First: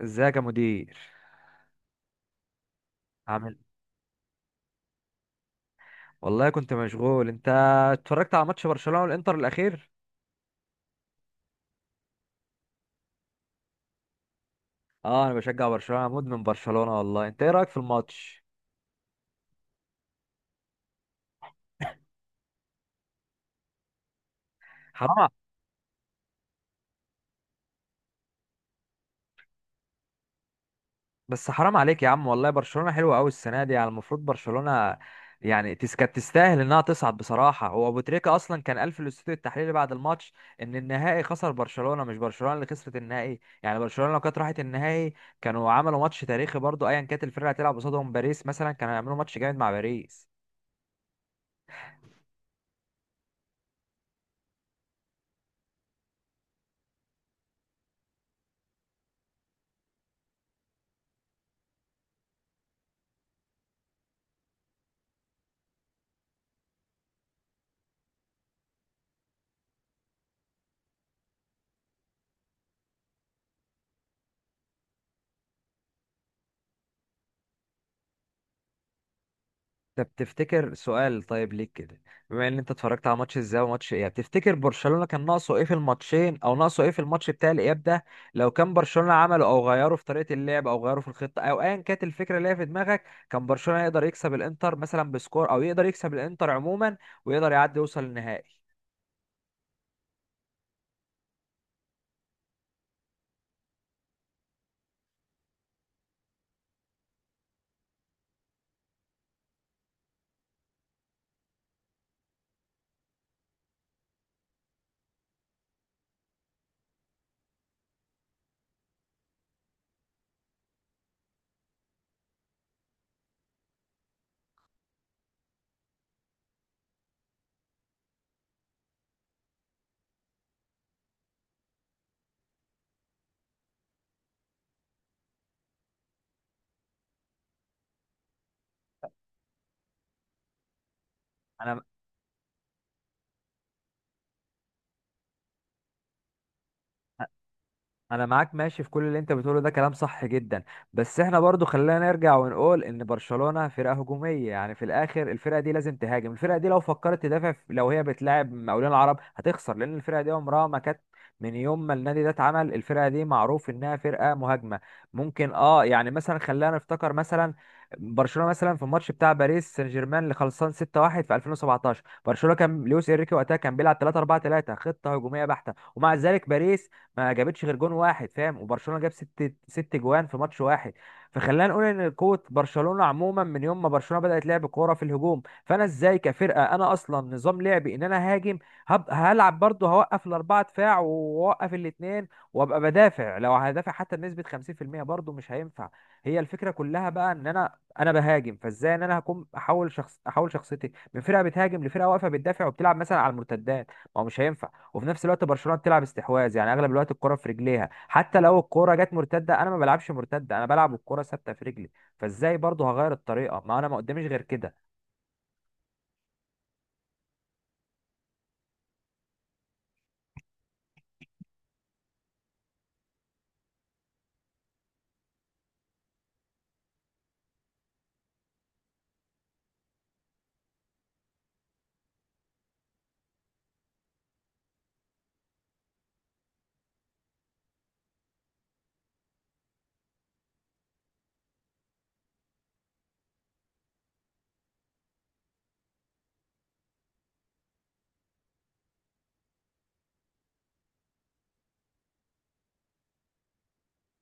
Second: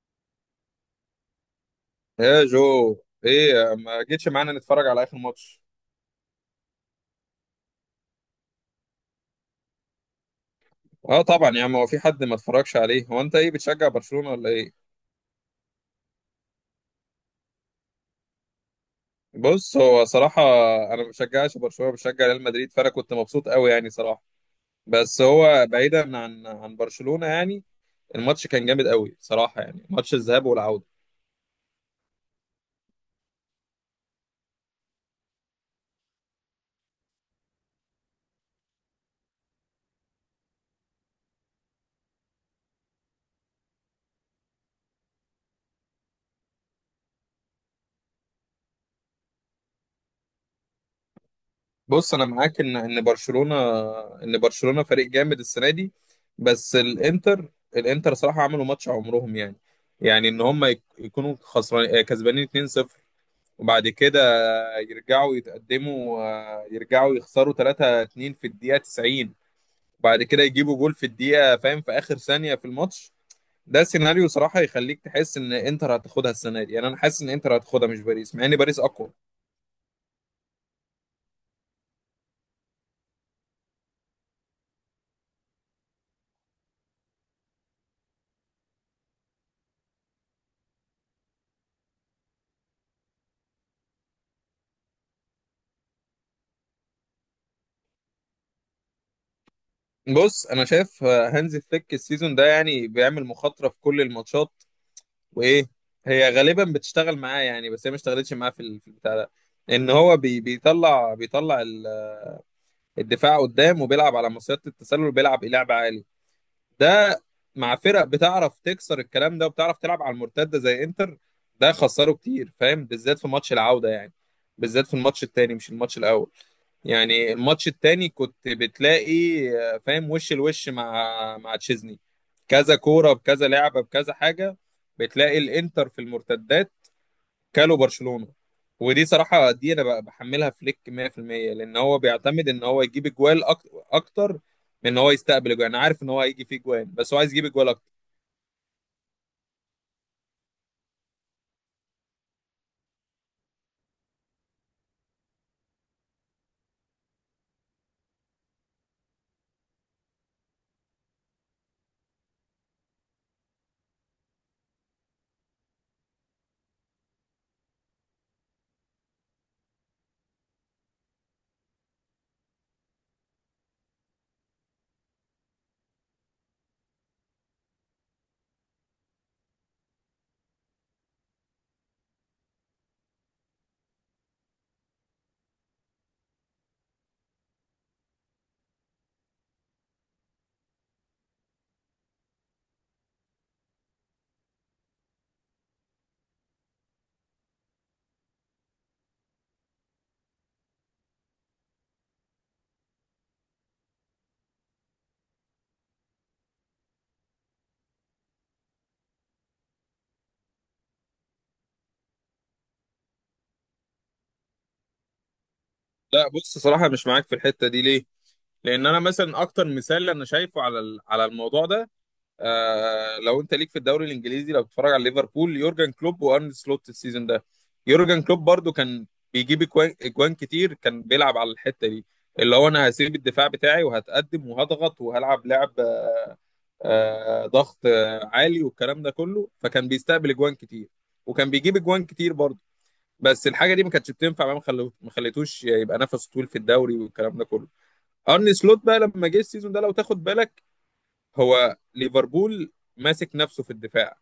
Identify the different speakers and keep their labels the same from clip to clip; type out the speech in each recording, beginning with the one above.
Speaker 1: ازيك يا مدير.
Speaker 2: يا جو،
Speaker 1: عامل
Speaker 2: ايه ما جيتش معانا نتفرج على اخر ماتش؟
Speaker 1: والله، كنت مشغول. انت اتفرجت على ماتش برشلونة والانتر الاخير؟
Speaker 2: اه طبعا يا عم، هو في حد ما اتفرجش عليه؟ هو انت ايه بتشجع برشلونة ولا ايه؟
Speaker 1: اه، انا بشجع برشلونة. أنا مدمن برشلونة والله. انت ايه رايك في الماتش؟
Speaker 2: بص، هو صراحة انا ما بشجعش برشلونة، بشجع ريال مدريد، فانا كنت مبسوط قوي يعني صراحة.
Speaker 1: حرام
Speaker 2: بس
Speaker 1: ع-
Speaker 2: هو بعيدا عن برشلونة يعني، الماتش كان جامد قوي صراحة يعني، ماتش الذهاب والعودة.
Speaker 1: بس حرام عليك يا عم والله، برشلونة حلوة قوي السنة دي. يعني المفروض برشلونة يعني كانت تستاهل انها تصعد بصراحة. هو ابو تريكة اصلا كان قال في الاستوديو التحليلي بعد الماتش ان النهائي خسر برشلونة، مش برشلونة اللي خسرت النهائي. يعني برشلونة لو كانت راحت النهائي كانوا عملوا ماتش تاريخي برضو، ايا كانت الفرقة هتلعب قصادهم، باريس مثلا كانوا هيعملوا ماتش جامد مع باريس.
Speaker 2: بص انا معاك ان برشلونه فريق جامد السنه دي. بس الانتر صراحه عملوا ماتش عمرهم يعني، يعني ان هم يك- يكونوا خسران آه، كسبانين 2-0، وبعد كده يرجعوا يتقدموا آه، يرجعوا يخسروا 3-2 في الدقيقه 90، وبعد كده يجيبوا جول في الدقيقه فاهم، في اخر ثانيه في الماتش. ده سيناريو صراحه يخليك تحس ان انتر هتاخدها السنه دي، يعني انا حاسس ان انتر هتاخدها مش باريس، مع ان باريس اقوى.
Speaker 1: طب تفتكر، سؤال طيب ليك كده، بما ان انت اتفرجت على ماتش ازاي وماتش اياب، تفتكر برشلونة كان ناقصه ايه في الماتشين، او ناقصه ايه في الماتش بتاع الاياب ده؟ لو كان برشلونة عمله او غيره في طريقة اللعب، او غيره في الخطة، او ايا كانت الفكرة اللي هي في دماغك، كان برشلونة يقدر يكسب الانتر مثلا بسكور، او يقدر يكسب الانتر عموما ويقدر يعدي يوصل النهائي.
Speaker 2: بص انا شايف هانزي فليك السيزون ده يعني بيعمل مخاطره في كل الماتشات، وايه، هي غالبا بتشتغل معاه يعني، بس هي ما اشتغلتش معاه في البتاع ده. ان هو بي بيطلع بيطلع ال- الدفاع قدام، وبيلعب على مصيدة التسلل، وبيلعب إيه، لعب عالي ده مع فرق بتعرف تكسر الكلام ده وبتعرف تلعب على المرتده زي انتر. ده خسره كتير فاهم، بالذات في ماتش العوده يعني، بالذات في الماتش التاني مش الماتش الاول. يعني الماتش التاني كنت بتلاقي فاهم وش الوش مع تشيزني، كذا كوره بكذا لعبه بكذا حاجه، بتلاقي الانتر في المرتدات كالو برشلونة. ودي صراحة دي انا بقى بحملها فليك 100%، لان
Speaker 1: انا
Speaker 2: هو بيعتمد ان هو يجيب اجوال اكتر من ان هو يستقبل اجوال. انا عارف ان هو هيجي فيه اجوال، بس هو عايز يجيب اجوال اكتر.
Speaker 1: انا معاك ماشي في كل اللي انت بتقوله ده، كلام صح جدا. بس احنا برضو خلينا نرجع ونقول ان برشلونة فرقة هجومية، يعني في الاخر الفرقة دي لازم تهاجم. الفرقة دي لو فكرت تدافع لو هي بتلاعب مقاولين العرب هتخسر، لان الفرقة دي عمرها ما كانت، من يوم ما النادي ده اتعمل الفرقة دي معروف انها فرقة مهاجمة. ممكن اه يعني مثلا، خلينا نفتكر مثلا برشلونة مثلا في الماتش بتاع باريس سان جيرمان اللي خلصان 6-1 في 2017، برشلونة كان لويس انريكي وقتها كان بيلعب 3 4 3، خطة هجومية بحتة، ومع ذلك باريس ما جابتش غير جون واحد فاهم، وبرشلونه جاب ست ست جوان في ماتش واحد. فخلينا نقول ان قوه برشلونه عموما، من يوم ما برشلونه بدات لعب كوره في الهجوم، فانا ازاي كفرقه انا اصلا نظام لعبي ان انا هاجم، هلعب برضه هوقف الاربعه دفاع واوقف الاثنين وابقى بدافع؟ لو هدافع حتى بنسبه 50% برضه مش هينفع. هي الفكره كلها بقى ان انا بهاجم، فازاي ان انا هكون احول شخصيتي من فرقه بتهاجم لفرقه واقفه بتدافع وبتلعب مثلا على المرتدات؟ ما هو مش هينفع. وفي نفس الوقت برشلونه بتلعب استحواذ، يعني اغلب الوقت الكره في رجليها، حتى لو الكره جت مرتده انا ما بلعبش مرتده، انا بلعب الكره ثابته في رجلي. فازاي برضه هغير الطريقه ما انا ما قداميش غير كده؟
Speaker 2: لا بص، صراحة مش معاك في الحتة دي، ليه؟ لان انا مثلا اكتر مثال انا شايفه على الموضوع ده، آه، لو انت ليك في الدوري الانجليزي، لو بتتفرج على ليفربول، يورجن كلوب وارن سلوت السيزون ده. يورجن كلوب برضو كان بيجيب أجوان كتير، كان بيلعب على الحتة دي، اللي هو انا هسيب الدفاع بتاعي وهتقدم وهضغط وهلعب لعب ضغط عالي والكلام ده كله، فكان بيستقبل اجوان كتير وكان بيجيب اجوان كتير برضه. بس الحاجه دي ما كانتش بتنفع بقى، ما خليتوش يبقى نفسه طويل في الدوري والكلام ده كله. ارني سلوت بقى لما جه السيزون ده، لو تاخد بالك، هو ليفربول ماسك نفسه في الدفاع،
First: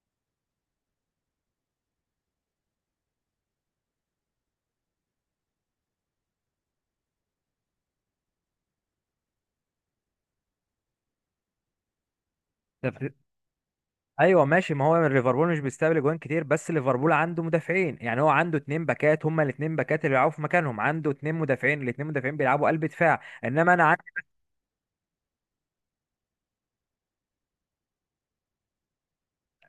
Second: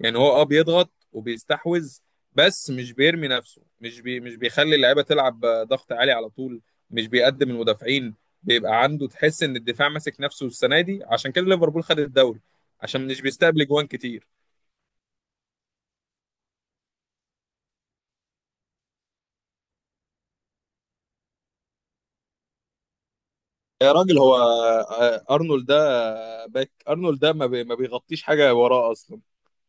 Speaker 2: يعني هو اه بيضغط وبيستحوذ، بس مش بيرمي نفسه، مش بيخلي اللعيبه تلعب ضغط عالي على طول، مش بيقدم المدافعين، بيبقى عنده تحس ان الدفاع ماسك نفسه السنه دي، عشان كده ليفربول خد الدوري،
Speaker 1: طب
Speaker 2: عشان مش بيستقبل جوان كتير.
Speaker 1: ايوه ماشي، ما هو ليفربول مش بيستقبل جوان كتير بس ليفربول عنده مدافعين. يعني هو عنده اتنين باكات، هما الاتنين باكات اللي بيلعبوا في مكانهم، عنده اتنين مدافعين، الاتنين مدافعين بيلعبوا قلب دفاع، انما انا
Speaker 2: يا راجل، هو ارنولد ده باك، ارنولد ده ما بيغطيش حاجه وراه اصلا.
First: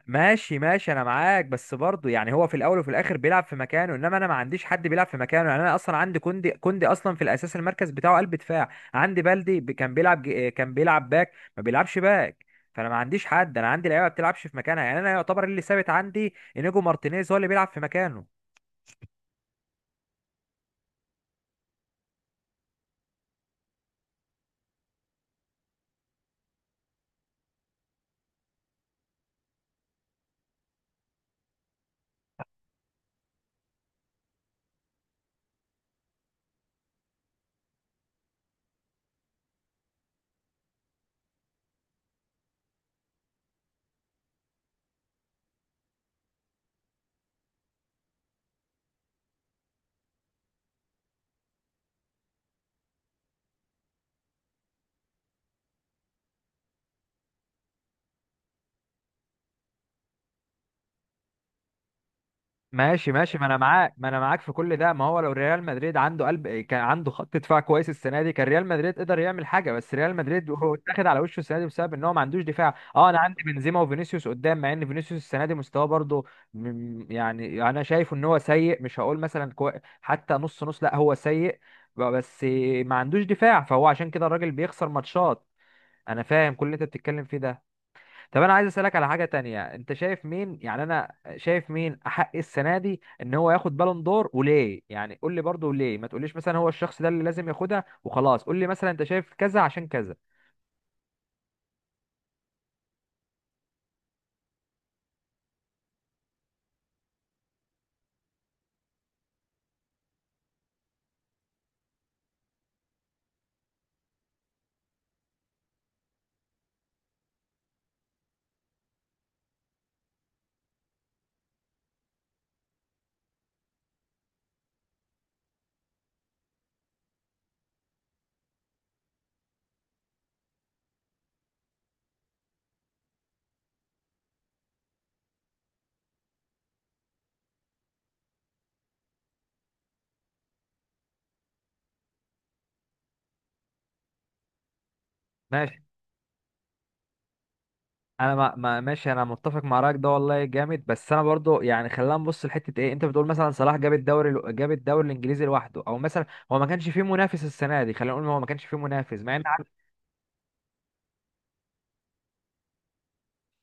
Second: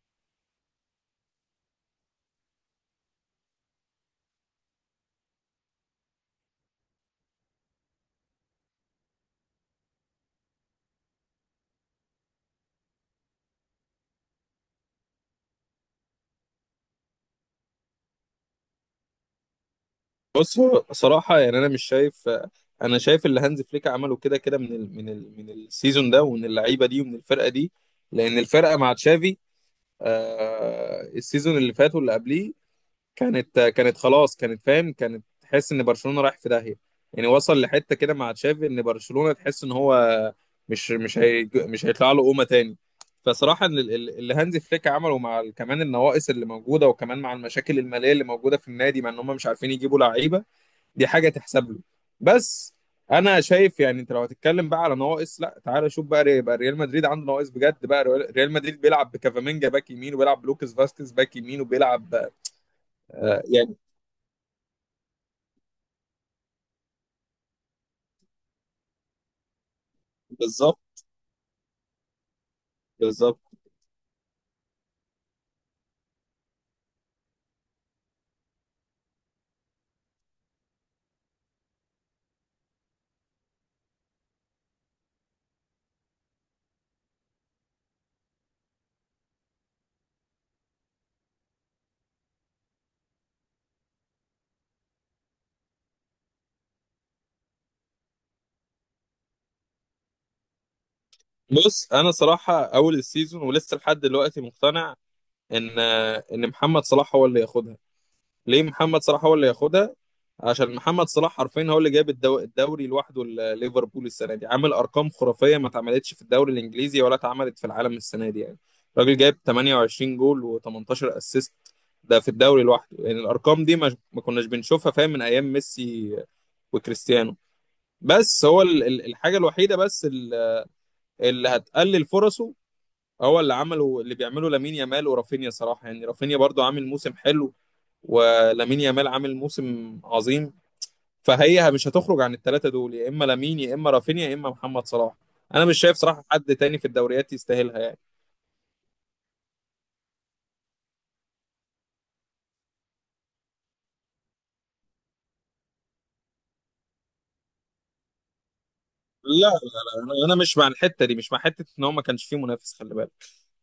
Speaker 1: ماشي ماشي، انا معاك، بس برضه يعني هو في الاول وفي الاخر بيلعب في مكانه، انما انا ما عنديش حد بيلعب في مكانه. يعني انا اصلا عندي كوندي اصلا في الاساس المركز بتاعه قلب دفاع، عندي بلدي كان بيلعب باك، ما بيلعبش باك، فانا ما عنديش حد، انا عندي لعيبه ما بتلعبش في مكانها. يعني انا يعتبر اللي ثابت عندي انيجو مارتينيز هو اللي بيلعب في مكانه.
Speaker 2: بص هو صراحة يعني أنا مش شايف، أنا شايف اللي هانز فليك عمله كده كده، من السيزون ده ومن اللعيبة دي ومن الفرقة دي، لأن الفرقة مع تشافي السيزون اللي فات واللي قبليه كانت خلاص، كانت فاهم، كانت تحس إن برشلونة رايح في داهية. يعني وصل لحتة كده مع تشافي إن برشلونة تحس إن هو مش هيطلع له قومة تاني. فصراحة اللي هانز فليك عمله كمان النواقص اللي موجودة، وكمان مع المشاكل المالية اللي موجودة في النادي، مع إن هم مش عارفين يجيبوا لعيبة، دي حاجه تحسب له. بس انا شايف، يعني انت لو هتتكلم بقى على نواقص، لا تعالى شوف بقى، يبقى ريال مدريد عنده نواقص بجد بقى، ريال مدريد بيلعب بكافامينجا باك يمين، وبيلعب بلوكس فاسكيز باك يمين، وبيلعب
Speaker 1: ماشي ماشي،
Speaker 2: آه
Speaker 1: ما انا
Speaker 2: يعني،
Speaker 1: معاك، ما انا معاك في كل ده، ما هو لو ريال مدريد عنده قلب، كان عنده خط دفاع كويس السنه دي كان ريال مدريد قدر يعمل حاجه. بس ريال مدريد هو
Speaker 2: بالظبط،
Speaker 1: اتاخد على وشه السنه دي بسبب ان هو ما عندوش دفاع. اه، انا
Speaker 2: بالظبط.
Speaker 1: عندي بنزيما وفينيسيوس قدام، مع ان فينيسيوس السنه دي مستواه برضه يعني انا شايف ان هو سيء. مش هقول مثلا حتى نص نص، لا هو سيء، بس ما عندوش دفاع فهو عشان كده الراجل بيخسر ماتشات. انا فاهم كل اللي انت بتتكلم فيه ده. طب انا عايز اسالك على حاجه تانية، انت شايف مين؟ يعني انا شايف مين احق السنه دي ان هو ياخد بالون دور وليه؟ يعني قول لي برضه ليه، ما تقوليش مثلا هو الشخص ده اللي لازم ياخدها وخلاص، قول لي مثلا انت شايف كذا عشان كذا.
Speaker 2: بص، انا صراحه اول السيزون ولسه لحد دلوقتي مقتنع ان ان محمد صلاح هو اللي ياخدها. ليه محمد صلاح هو اللي ياخدها؟ عشان محمد صلاح حرفيا هو اللي جاب الدوري لوحده ليفربول السنه دي، عامل ارقام خرافيه ما اتعملتش في الدوري الانجليزي ولا اتعملت في العالم السنه دي يعني. الراجل جايب 28 جول و18 اسيست ده في الدوري لوحده، يعني الارقام دي ما كناش بنشوفها فاهم من ايام ميسي وكريستيانو. بس هو الحاجه الوحيده بس اللي هتقلل فرصه، هو اللي عمله اللي بيعمله لامين يامال ورافينيا صراحه، يعني رافينيا برضو عامل موسم حلو، ولامين يامال عامل موسم عظيم. فهي مش هتخرج عن الثلاثه دول، يا اما لامين، يا اما رافينيا، يا اما محمد صلاح. انا مش
Speaker 1: ماشي،
Speaker 2: شايف صراحه حد تاني في الدوريات يستاهلها يعني.
Speaker 1: انا ما ماشي، انا متفق مع رايك ده والله جامد. بس انا برضه يعني خلينا نبص لحته ايه، انت بتقول مثلا صلاح جاب الدوري جاب الدوري الانجليزي لوحده، او مثلا هو ما كانش فيه منافس السنه دي، خلينا نقول هو ما كانش فيه منافس، مع
Speaker 2: لا
Speaker 1: ان
Speaker 2: لا لا، انا مش مع الحته دي، مش مع حته ان هو ما كانش فيه منافس، خلي بالك،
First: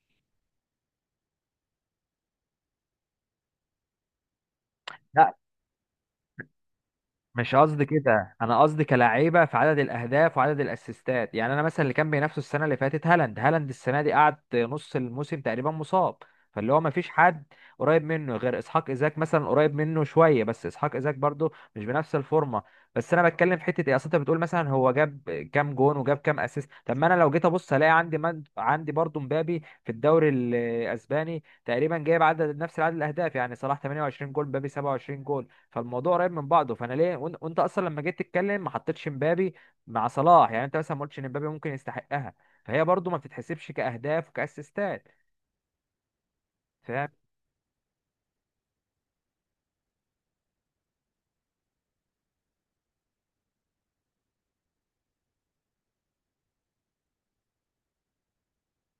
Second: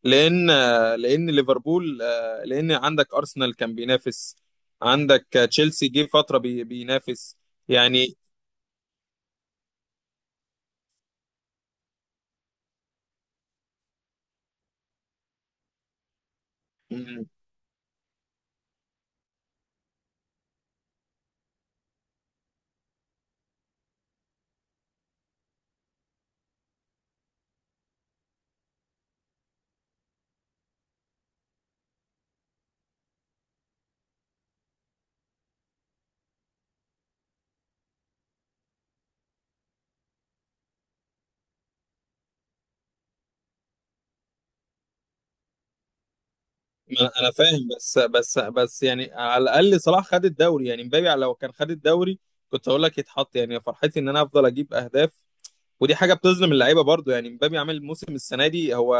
Speaker 2: لان لان ليفربول آه، لان عندك ارسنال كان بينافس، عندك تشيلسي جه فتره بينافس
Speaker 1: مش قصدي
Speaker 2: يعني.
Speaker 1: كده. انا قصدي كلاعيبه في عدد الاهداف وعدد الاسيستات، يعني انا مثلا اللي كان بينافسه السنه اللي فاتت هالاند، هالاند السنه دي قعد نص الموسم تقريبا مصاب، فاللي هو ما فيش حد قريب منه غير اسحاق ايزاك مثلا قريب منه شويه، بس اسحاق ايزاك برضه مش بنفس الفورمه. بس انا بتكلم في حته ايه، اصل انت بتقول مثلا هو جاب كام جون وجاب كام اسيست، طب ما انا لو جيت ابص الاقي عندي عندي برضه مبابي في الدوري الاسباني تقريبا جايب عدد نفس عدد الاهداف، يعني صلاح 28 جول، مبابي 27 جول، فالموضوع قريب من بعضه. فانا ليه وانت اصلا لما جيت تتكلم ما حطيتش مبابي مع صلاح؟ يعني انت مثلا ما قلتش ان مبابي ممكن يستحقها، فهي برضو ما بتتحسبش كاهداف وكاسيستات.
Speaker 2: ما
Speaker 1: فاهم؟
Speaker 2: انا فاهم، بس يعني على الاقل صلاح خد الدوري، يعني مبابي لو كان خد الدوري كنت اقول لك يتحط، يعني فرحتي ان انا افضل اجيب اهداف، ودي حاجه بتظلم اللعيبه برضو، يعني مبابي عامل موسم السنه دي، هو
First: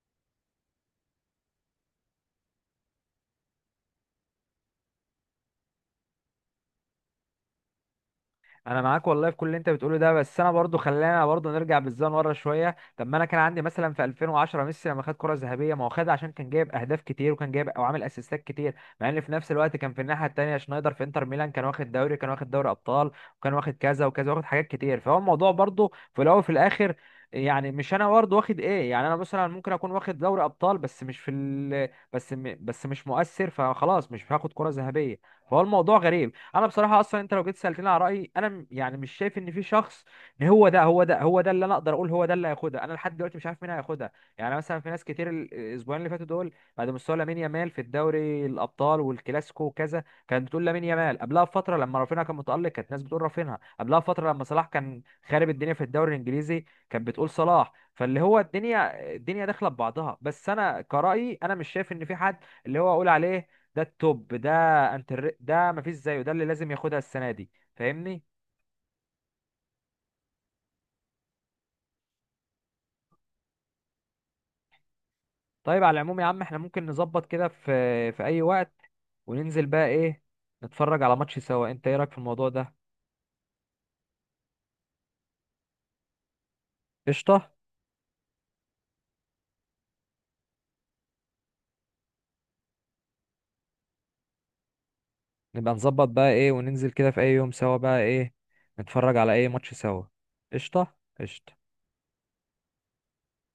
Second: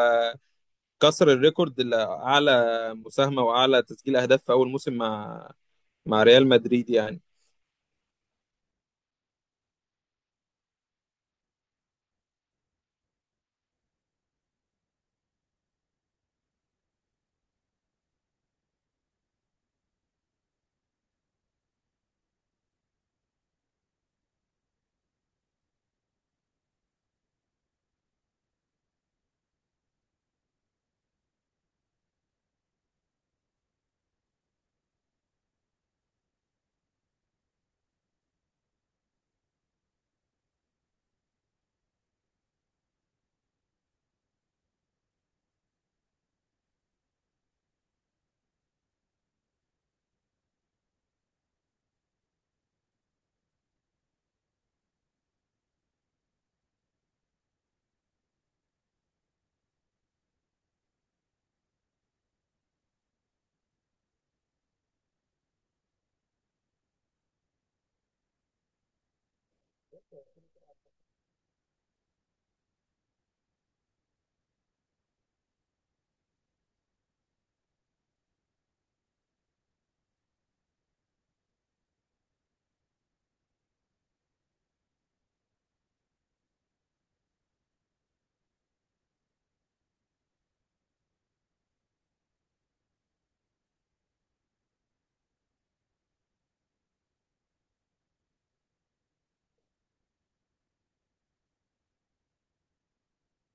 Speaker 2: كسر الريكورد، اللي اعلى مساهمه واعلى تسجيل اهداف في اول موسم مع ريال مدريد يعني
Speaker 1: انا معاك والله في كل اللي انت بتقوله ده، بس انا برضو خلينا برضو نرجع بالزمن ورا شويه. طب ما انا كان عندي مثلا في 2010 ميسي لما خد كره ذهبيه، ما هو خدها عشان كان جايب اهداف كتير وكان جايب او عامل اسيستات كتير، مع ان في نفس الوقت كان في الناحيه التانيه شنايدر في انتر ميلان كان واخد دوري، كان واخد دوري ابطال، وكان واخد كذا وكذا، واخد حاجات كتير. فهو الموضوع برضو في الاول وفي الاخر، يعني مش انا برضه واخد ايه؟ يعني انا مثلا ممكن اكون واخد دوري ابطال، بس مش في ال... بس م... بس مش مؤثر، فخلاص مش هاخد كره ذهبيه. فهو الموضوع غريب. انا بصراحه اصلا، انت لو جيت سالتني على رايي، انا يعني مش شايف ان في شخص ان هو ده اللي انا اقدر اقول هو ده اللي هياخدها. انا لحد دلوقتي مش عارف مين هياخدها. يعني مثلا في ناس كتير الاسبوعين اللي فاتوا دول بعد مستوى لامين يامال في الدوري الابطال والكلاسيكو وكذا كانت بتقول لامين يامال، قبلها بفتره لما رافينها كان متالق كانت ناس بتقول رافينها، قبلها بفتره لما صلاح كان خارب الدنيا في الدوري الانجليزي كانت بتقول صلاح. فاللي هو الدنيا الدنيا داخله ببعضها. بس انا كرايي انا مش شايف ان في حد اللي هو اقول عليه ده التوب ده، انت ده مفيش زيه ده اللي لازم ياخدها السنه دي فاهمني؟ طيب على العموم يا عم، احنا ممكن نظبط كده في اي وقت وننزل بقى ايه نتفرج على ماتش سوا. انت ايه رايك في الموضوع ده؟ قشطه. نبقى نظبط بقى ايه وننزل كده في اي يوم سوا بقى ايه نتفرج على اي ماتش سوا. قشطه. قشطه.